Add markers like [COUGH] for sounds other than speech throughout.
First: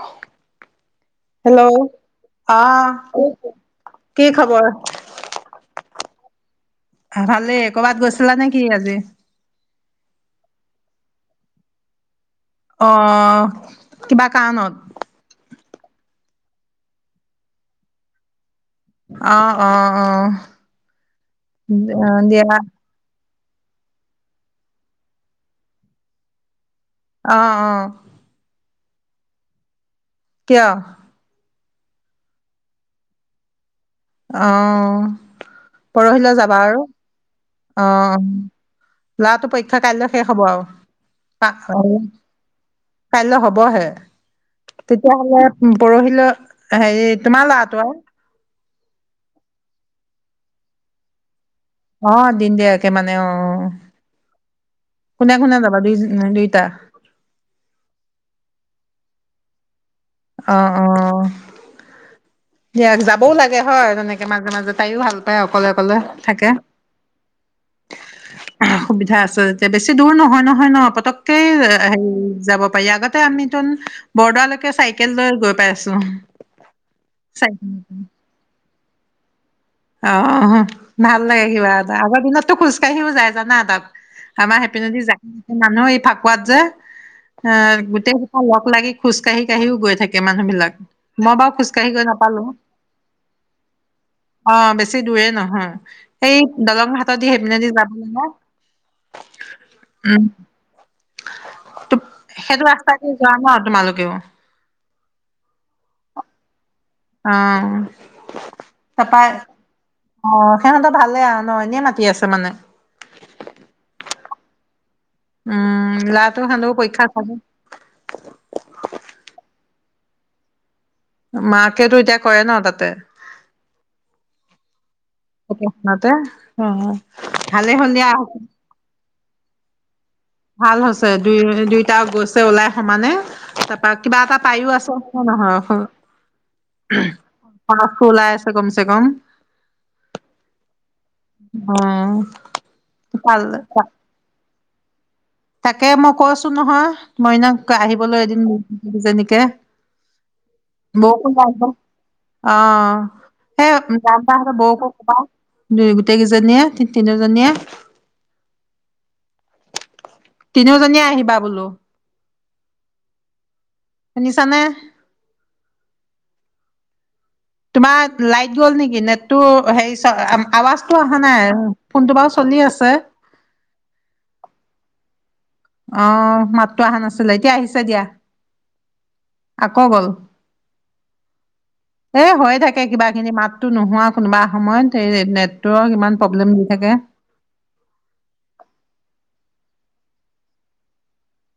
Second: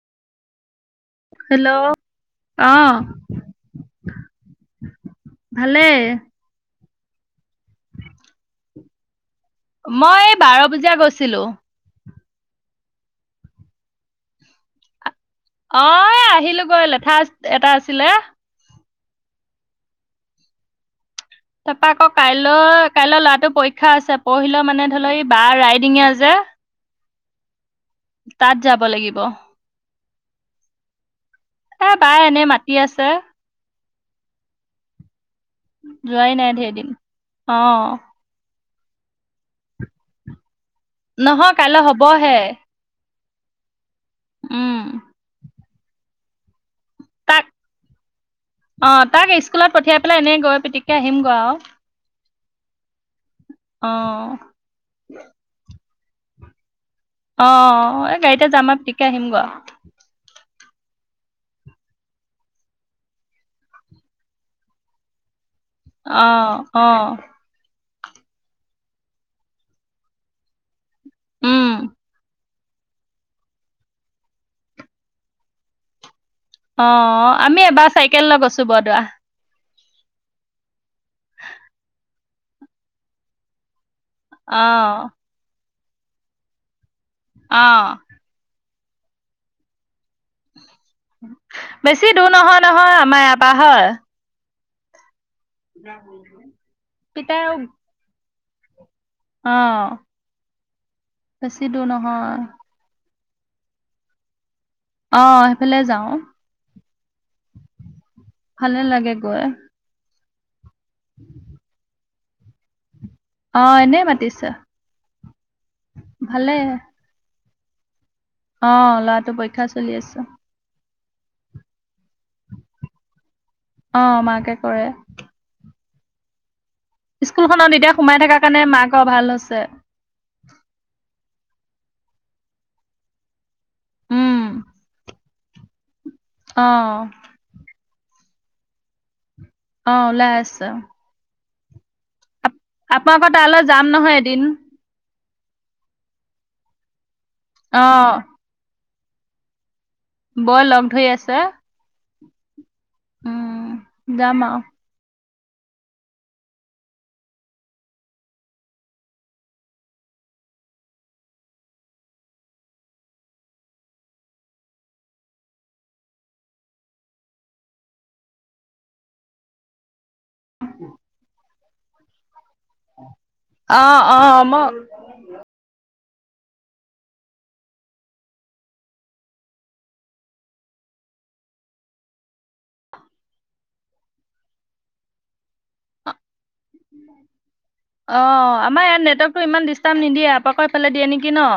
অ' hello অ আহ [UNINTELLIGIBLE] কি খবৰ? ভালেই ভালেই। কবাত গৈছিলা নেকি আজি? মই বাৰ বজিয়া গৈছিলো। আহ কিবা কৰণত অ এ আহিলো গৈ লেঠা এটা আছিলে। আহ অ' অ' তাৰপাৰ আকৌ অ দিয়া কাইলৈ কাইলৈ ল'ৰাটোক পৰীক্ষা আছে, পঢ়িল মানে ধৰি লও এই বা ৰাইডিঙীয়া যে অ' অ' তাত যাব লাগিব। কিয়? এই বাই এনে মাটি আছে। আহ যোৱাই পৰহিলে নাই যাবা ধেৰ আৰু দিন অ। আহ লৰা তো পৰীক্ষা কাইলৈ শেষ হব আও নহয় কাইলৈ হবহে কাইলৈ হবহে উম তেতিয়াহ'লে পৰহিলৈ হেৰি তাক তোমাৰ ল'ৰাটোৱে অ' তাক স্কুলত পঠিয়াই পেলাই এনেই গৈ পিতিকে আহিম গৈ আৰু অ' দিন দিয়াকে মানে অ' অ' কোনে কোনে যাবা দুইজনী নে দুইটা? অ এই গাড়ীতে যাম আও পিতিকে আহিম গ অ অ। দিয়ক যাবও লাগে হয় তেনেকে মাজে মাজে তাইও ভাল পায় অক অকলে অকলে থাকে অ অ সুবিধা আছে তে বেছি দূৰ নহয় নহয় ন পতকে উম। হেৰি যাব পাৰি আগতে আমি তোন বৰ্দাৰলৈকে চাইকেল লৈ গৈ পাইছোঁ। অ আমি এবাৰ চাইকেল লৈ গৈছো বৰদোৱা অ অ ভাল লাগে কিবা এটা আগৰ দিনততো খোজকাঢ়িও যায় জানা তাক আমাৰ সেপেনে অ', জাক মানুহ এই ফাকুৱাত যে অ গোটেইখোপা লগলাগি খোজ কাঢ়ি কাঢ়িও গৈ থাক মানুহ বিলাক মই বাও খোজকাঢ়ি গৈ বেছি দূৰ নাপালো নহয় নহয় আমাৰ ইয়াৰ পৰা হয়। অ বেছি দূৰে নহয় সেই দলং হাটত দি পিতাইও সেইপনেদি যাব লাগে। অ', উম বছি দূৰ নহয়। সেইটো ৰাস্তা যোৱা ন তোমালোকেও অহ সেইফালে যাও আহ ভালে লাগে তাপায় গৈ। অ সিহঁতৰ ভালে আৰু ন এনেই মাতি আছে মানে। অ', এনেই মাতিছে উম ল'ৰাটো ভালে। হোনো পৰীক্ষা [UNINTELLIGIBLE] অ ল'ৰাটো পৰীক্ষা চলি আছে। মাকেতো এতিয়া কৰে ন তাতে। অ মাকে কৰে। মতে স্কুলখনত এতিয়া সোমাই থকাৰ কাৰণে মাকৰ ভাল হৈছে। ভাল হৈছে দুই দুইটা গৈছে ওলাই সমানে তাৰপা কিবা এটা উম, পায়ো আছে। হ হ হ। অ'। খোলাই আছে কমছে কম অ ওলাই আছা। উম। আপোনা লোকৰ তালৈ যাম নহয় এদিন। তাকে মই কৈছো নহয় মইনাক অ', আহিবলৈ এদিন যেনেকে বৌয়ে লগ ধৰি আছে। [UNINTELLIGIBLE] অ উম, সেই জান যাম দাহতৰ আৰু। বৌকো কবা দুই গোটেই কেইজনীয়ে তি তিনোজনীয়ে। তিনিওজনীয়ে আহিবা বোলো। এ শুনিছানে? তোমাৰ লাইট গ'ল নেকি নেটটো হেৰি আৱাজটো অহা নাই ফোনটো বাৰু। চলি আছে অ অ ম অহ মাততো অহা নাছিলে এতিয়া আহিছে দিয়া আকৌ গল এ হৈ থাকে কিবা কিবি মাতো নোহোৱা কোনোবা সময়ত এই নেট ইমান প্ৰব্লেম।। দি থাকে অ আমাৰ ইয়াত নেটৱৰ্কতটো ইমান দিচ দিচটাপ নিদিয়ে আপোনালোকৰ সেইফালে দিয়ে নেকি ন?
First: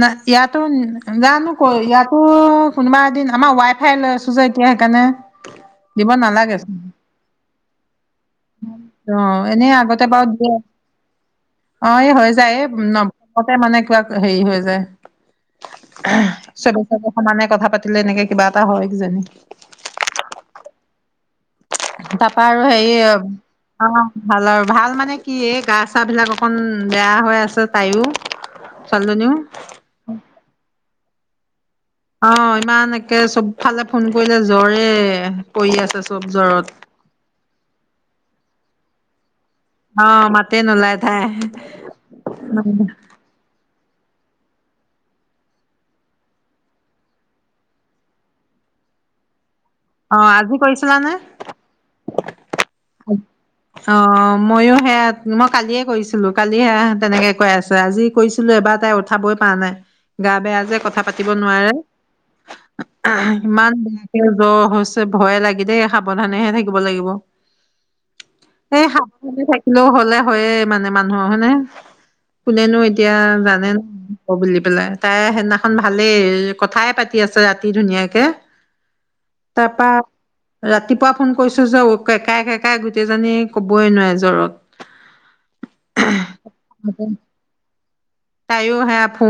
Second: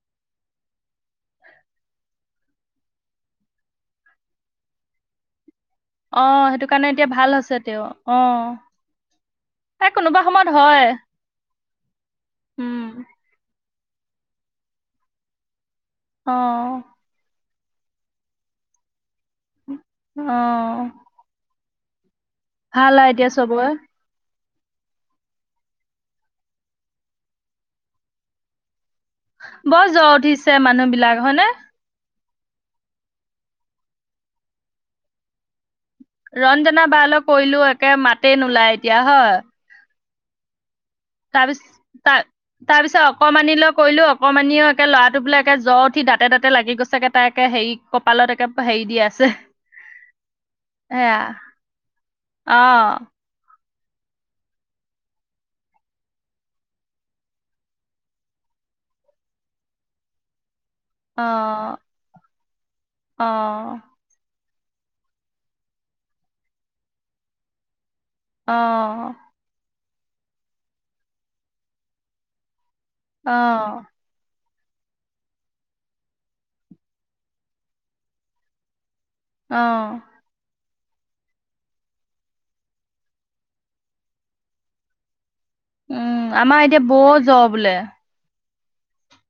ন ইয়াতো জানো ক ইয়াতো কোনোবা এদিন আমাৰ ৱাই ফাই লৈছো যে সেয়া সেইকাৰণে দিব আহ নালাগে সেইটো চোন কাৰণে এতিয়া ভাল আ হৈছে তেওঁ অ'। অ এনেই এই আগতে কোনোবা বাৰু সময়ত দিয়ে হয় অ এই হৈ যায় উম নমতে মানে কিবা হেৰি হৈ যায় অ চবেই [UNINTELLIGIBLE] সমানে কথা পাতিলে এনেকে কিবা এটা হয় কিজানি অ তাৰপা আৰু ভাল হেৰি এতিয়া চবৰে অ। ভাল আৰু ভাল মানে কি এই গা চা বিলাক অকন বেয়া হৈ আছে তাইও। বৰ জ্বৰ উঠিছে মানুহ বিলাক হয়নে? অ ইমান একে চব ফালে ফোন কৰিলে জ্বৰে পৰি আছে। চব জ্বৰত। ৰঞ্জনা বা লৈ কৰিলো একে মাতে নোলায় এতিয়া হয়। অ মাতে নোলায়। তাৰপিছ তাৰ তাৰপিছত অকণমানি লৈ কৰিলো অকমানি একে লৰাটো বোলে একে জ্বৰ উঠিাতে দাতে লাগি গৈছেগে তাই একে হেৰি কপালত একে হেৰি। দি দি আছে। অ আজি কৰিছিলাানে সেয়া অ অ মইয়ো সেয়া মই কালিয়ে কৰিছিলো কালি সেয়া তেনেকে কৈ আছে আজি কৰিছিলো এবাৰ তাই উঠাবই পোৱা নাই গা বেয়া যে কথা পাতিব অ নোৱাৰে ইমান অ', বেয়াকে জ্বৰ হৈছে ভয়ে লাগে দেই সাৱধানেহে থাকিব লাগিব। এই অ', সাৱধানে থাকিলেও হলে হয়ে মানে মানুহৰ হানে কোনেনো এতিয়া জানে ন অ', [UNINTELLIGIBLE] বুলি। বোলে তাইৰ সেইদিনাখন ভালেই কথাই পাতি আছে ৰাতি ধুনীয়াকে। তাৰপা আহ ৰাতিপুৱা ফোন কৰিছো যে কেকাই কেকাই গোটেই জী কবই নোৱাৰে জ্বৰত উম আমাৰ এতিয়া বৰ জ বোলে তাইও সেয়া ফু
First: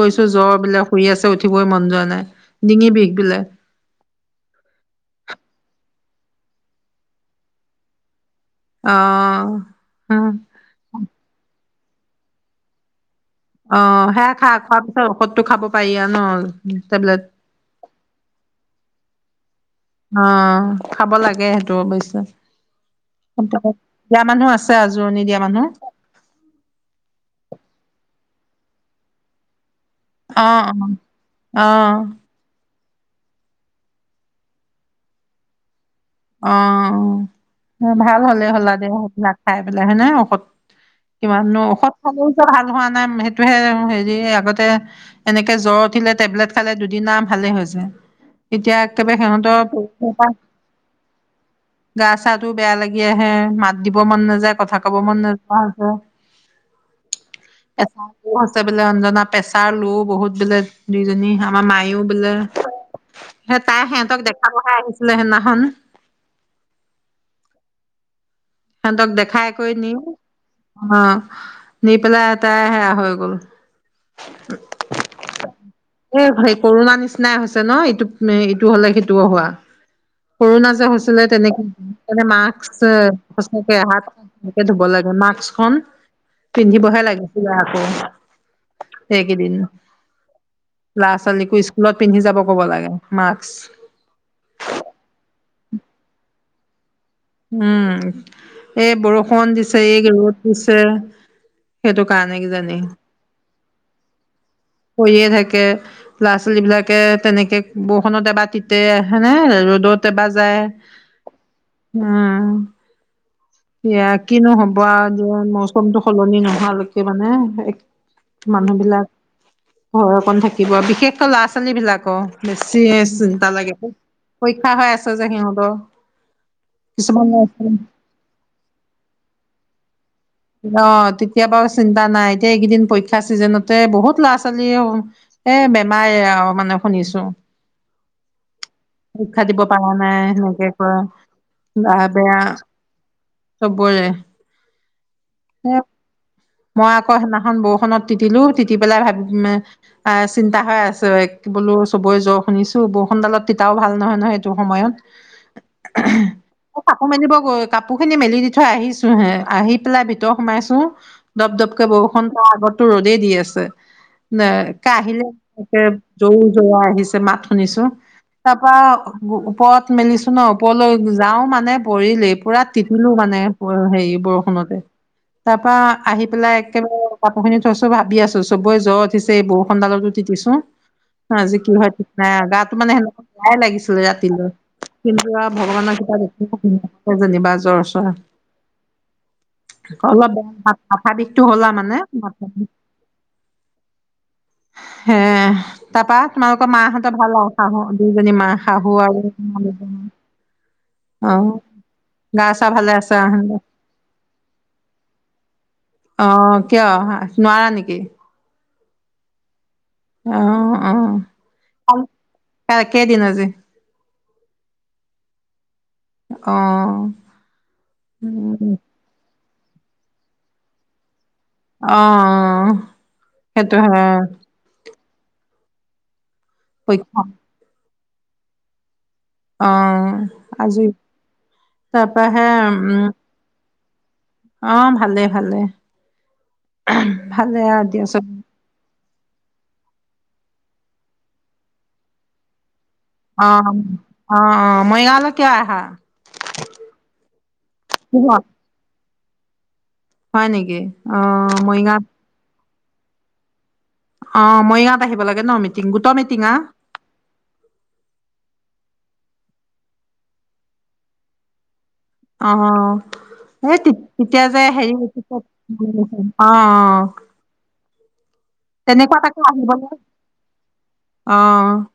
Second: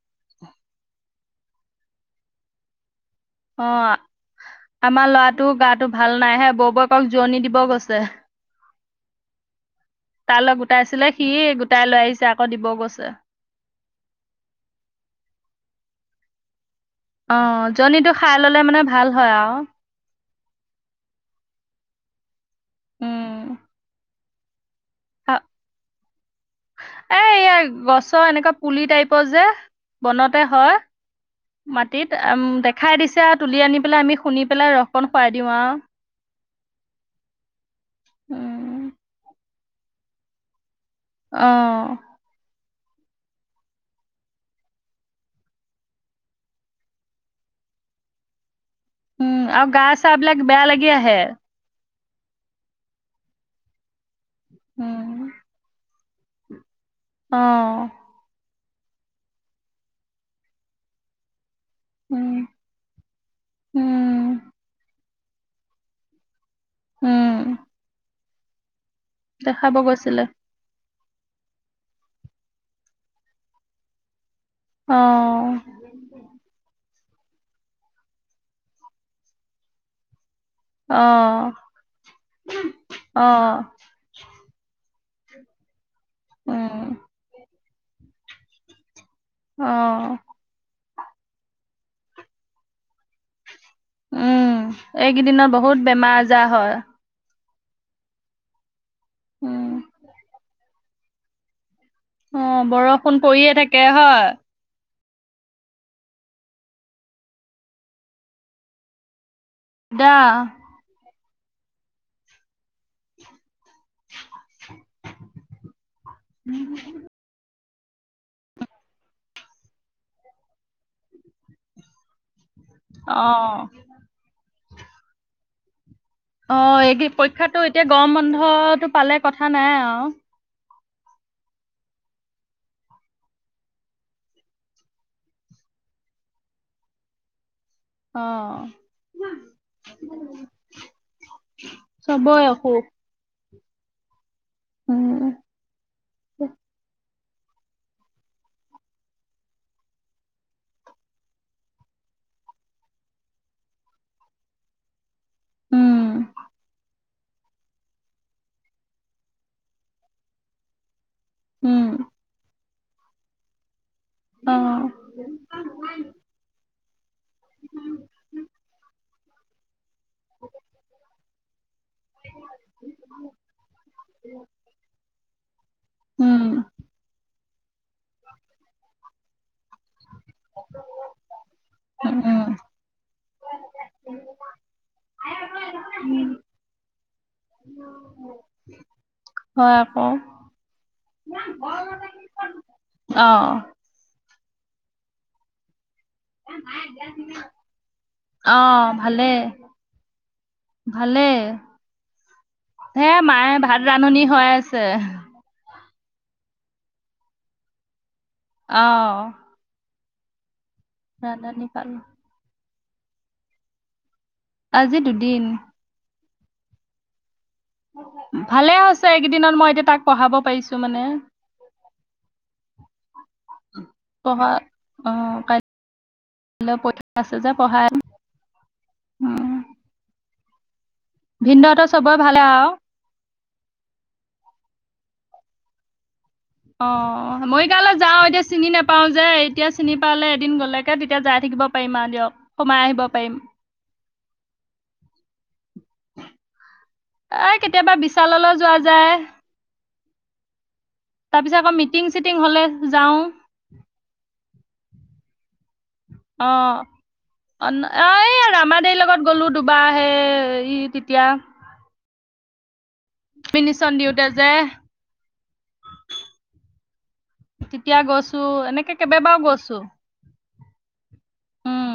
গৈছো জ্বৰ বিিলাক শুই আছে উঠিবই মন যোৱা নাই ডিঙি বি অ আমাৰ ল'ৰাটো গাো ভাল নাই হে বৌ বৌকক জোৰণি দিব গৈছে অ তাৰ লগ গোটাই আছিলে সি গোটাই লৈ আহিছে আকৌ দিবও গৈছে। অ', সেয়া খা খোৱাৰ পিছত ঔষধো খাব পাৰি আৰু ন। টেবলেট অ জনীটো খাই ললে মানে ভাল হয় আৰু অ খাব লাগে সেইটো অৱশ্্যে উম। বিিয় মানুহ আছে আজৰণি দিয়া মানুহ এয়া, গছৰ এনেকুৱা পুলি টাইপৰ যে। বনতে অ হয় অ অ মাটিত আ দে খাই দিছে আৰু তুলি আনি পেলাই আমি শুনি পেলাই ৰসকণ খুৱাই দিওঁ আৰু অ', ভাল হ'লে হ'লা উম, দে সেইবিলাক খাই পেলাই হয়নে ঔষধ। কিমান নো অ', ঔষধ খালেও ভাল হোৱা নাই সেইটোহে হেৰি আগতে এনেকে জ্বৰ উঠিলে টেবলেট খালে দুদিনা ভালে হৈ হৈছে [UNINTELLIGIBLE] এতিয়া একেবাৰে উম, সিহঁতৰ আৰু গা চা বিলাক [UNINTELLIGIBLE] বেয়া লাগি আহে। গা চাো বেয়া লাগি আহে মাত দিব মন নাযায় কথা কব মন উম নায যে অ পেচাৰ আছে বোলে অঞ্জনা পেছাৰ লো বহুত বোলে দুইজনী আমাৰ মায়ও বোলে উম সেই তাই সিহঁতক উম দেখা পহাই আহিছিলে সিদিনাখন উম। সিহতক দেখাই একৈ দেখাব নি অ গৈছিলে নি পেলাই এটাই সেয়া হৈ গল অ এ [UNINTELLIGIBLE] কৰোনাৰ নিচিনা নাই হৈছে ন এইটো এইটো হলে সেইটোও হোৱা কৰৰুণা যে অ হৈছিলে তেনেকেে মাস্ অ সচাকে হাতে ধুব লাগে মাস্কখনন উম পিন্ধিবহে লাগিছিলে আকৌ সেইকেইদিন অ ল'ৰা ছোৱালীকো স্কুলত পিন্ধি যাব কব লাগে। মাস্ক উম এইকেইদিনত বহুত বেমাৰ আজাৰ হয় উম এই বৰষুণ উম দিছে এইদ দিছে সেইটো কাৰণে অ কিজানি বৰষুণ পৰিয়ে থাকে হয় কৰিয়ে থাকে ল'ৰা ছোৱালী বিলাকে তেনেকে বৰষুনত এবাৰ তিতেে নে দা ৰ'দতে বা যায় উম এয়া কিনো হব আৰু যে মৌচমতটো সলনি নোহালৈকে মানে মানুহ বিলাক ঘৰ অকন থাকিব বিশেষকৈ ল'ৰা ছোৱালী বিলাকৰ বেছি অ চিন্তা লাগে পৰীক্ষা হৈ আছে যে সিহঁতৰ অ' এই কিছুমান ল'ৰা পৰীক্ষাটো ছোৱালী এতিয়া গৰম বন্ধটো পালে কথা নাই আৰু। অ তেতিয়া বাৰু চিন্তা নাই এতিয়া এইকেইদিন পৰীক্ষা চিজনতে বহুত ল'ৰা ছোৱালী এ বেমাৰে মানে শুনিছো অ শিক্ষা দিব পাৰ নাই সেনেকে ক বাহ বেয়া চবৰে অসুখ চবৰে উম মই আকৌ সেইদিনাখন বৰষুনত তিতিলো তিতি পেলাই ভাবি চিন্তা হৈ আছে বোলো চব গৈ জ্বৰ শুনিছো বৰষুণডালত তিতাও ভাল নহয় নহয় এইটো সময়ত। উম মেলিব গৈ কাপোৰ খিনি মেলি দি থৈ আহিছো হে আহি পেলাই ভিতৰ সোমাইছো দপ দপকে উম বৰষুণ আগততো ৰ'দেই দি আছে। ন অ ক আহিলে তে জৌ জৰা আহি মাত শুনিছো তাৰ পৰা ওপৰত মেলিছো ন ওপৰলৈ যাও মানে। পৰিলেই পুৰা তিতিলো মানে হেৰি বৰষুণতে। তাৰ আহি উম পেলাই একেবাৰে কাপোৰ খিনি থৈছো ভাবি আছো চবে জ্বৰ উঠিছে এইবোৰ [UNINTELLIGIBLE] আজি কি নহয় ঠিক নাই উম গাটো মানে সেনেকুৱা বেয়াই লাগিছিলে ৰাতিলৈ কিন্তু আৰু ভগৱানৰ ক [UNINTELLIGIBLE] যেনিবা জ্বৰ চৰ হয় আকৌ অলপ বেয়া মাথা বিষটো হলা মানে [UNINTELLIGIBLE] অ হে তাৰপা তোমালোকৰ মাহঁতৰ ভাল আৰু শাহু দুইজনী অ মাহ শাহু ভালে আৰু ভালে অ গা চা ভালে হে আছে মায়ে ভাত ৰান্ধনি হয় আছে। আছে। অহ কিয় নোৱাৰা নেকি? অহ, অ', ৰান্ধনী অ পালোঁ। কেইদিন আজি? আজি দুদিন। অহ, ভালে হৈছে এইকেইদিনত মই এতিয়া তাক পঢ়াব পাৰিছো মানে। অহ সেইটো হয়। পঢ়া অ কাইলে পৰীক্ষা আছে যে পঢ়াই আছোঁ। অহ আজি তাৰ চবৰে পৰা ভালে হে আৰু উম, অ ভালে ভালে। অ ভালে মই আৰু কাললৈ যাও দিয়াচোন এতিয়া চিনি নেপাও যে এতিয়া চিনি পালে দিন গলেকে তেতিয়া যাই থাকিব পাৰিম আৰু দিয়ক সোমাই আহিব। পাৰিম আহ আহ মৰিগাঁও লে কিয় আহা? এ কেতিয়াবা কিহত বিশাললৈ যোৱা যায়। হয় নেকি। অ তাৰ পিছত আকৌ মৰিগাঁৱত মিটিং চিটিং হলে যাওঁ। অ মৰিগাঁৱত আহিব লাগে ন মিটিং গোটৰ মিটিং অ আ অ অ এই আৰু আমাৰ দেৰ লগত গলো দুবাৰ আহে ই তেতিয়া অ। এই মিনিচন দিওঁতে তেতিয়া যে হেৰি অ অ। তেতিয়া গৈ তেনেকুৱা তাকে আহিবলৈ অ উম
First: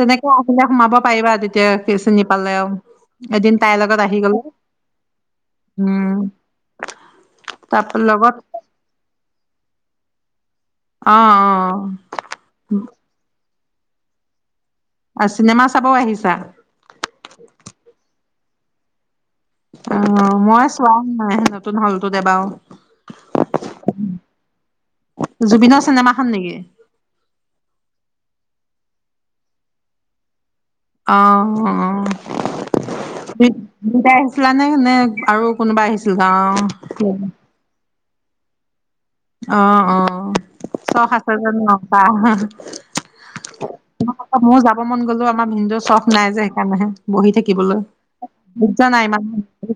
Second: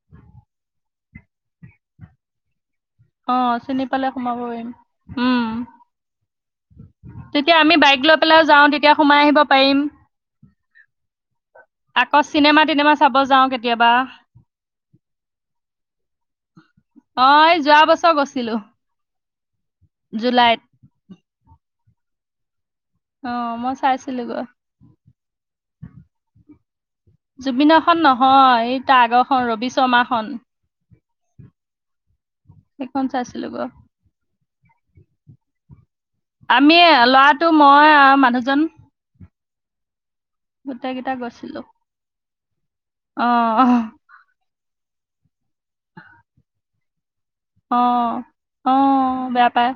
তেনেকে আহিলে সোমাব পাৰিবা তেতিয়া চিনি পালে আৰু এদিন অ' তাইৰ চিনি লগত পালে আহি গলো সোমাব পাৰিম উম। তেতিয়া আমি তাৰ বাইক লৈ লগত পেলাইও যাওঁ তেতিয়া সোমাই আহিব পাৰিম। অ-অ, আকৌ চিনেমা তিনেমা চাব যাওঁ কেতিয়াবা। অ অ চিনেমা চাবও আহিছা যোৱা বছৰ গৈছিলো। অ জুলাইত মই চোৱা নাই নতুন হলতো এবাৰো। অ মই চাইছিলোগৈ জুবিনৰ চিনেমা খন নেকি? জুবিনৰ খন নহয় ই তাৰ আগৰখন ৰবি শৰ্মাখন। আহ। সেইখন চাইছিলোগৈ দুইটাই আহিছিলা নে? নে আৰু কোনোবা আহিছিল আমি গাঁৱৰ? ল'ৰাটো মই আৰু মানুহজন অ'! অ'! গোটেই চখ কেইটা আছে যে গৈছিলো নচা। অ [UNINTELLIGIBLE] মোৰ যাব মন গ'লেও আমাৰ ভিনিদেউৰ চখ নাই যে সেইকাৰণেহে। বহি থাকিবলৈ অ', [UNINTELLIGIBLE] নাই ইমান। অ', বেয়া পায়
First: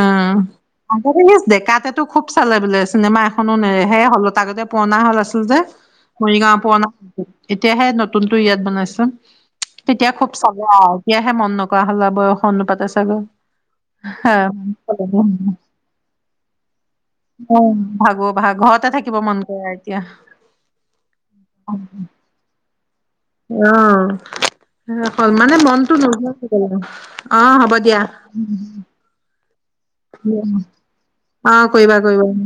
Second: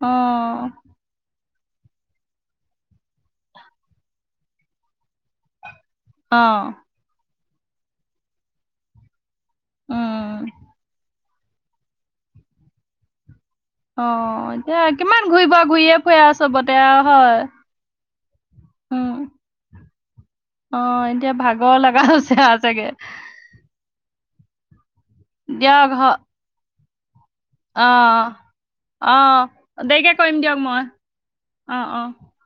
অ'! [UNINTELLIGIBLE] ডেকাতেটো খুব চালে বোলে চিনেমা এখনো নেৰে। সে হল আগতে পুৰণা হল আছিল যে। মৰিগাঁও অ', পূৰণা,। এতিয়াহে, নতুনতো ইয়াত বনাইছে। তেতিয়া খুব উম, চালো আৰু এতিয়াহে মন নকৰা হ'ল বয়সৰ অনুপাতে চাগৈ অ'! এতিয়া কিমান ঘূৰিব, ঘূৰিয়ে ফুৰি আও চবতে। হয়, অ'! ভাগো ভাগ ঘৰতে উম, থাকিব মন কৰে এতিয়া। অ'! এতিয়া, ভাগৰ লগা হৈছে চাগে। অ'! মানে, দিয়ক মনতো হ নোজোৱা হৈ গ'ল। অ'! হ'ব দিয়া। অ', অ', দেৰিকে কৰিম দিয়ক মই অহ অ', কৰিবা অ'। কৰিব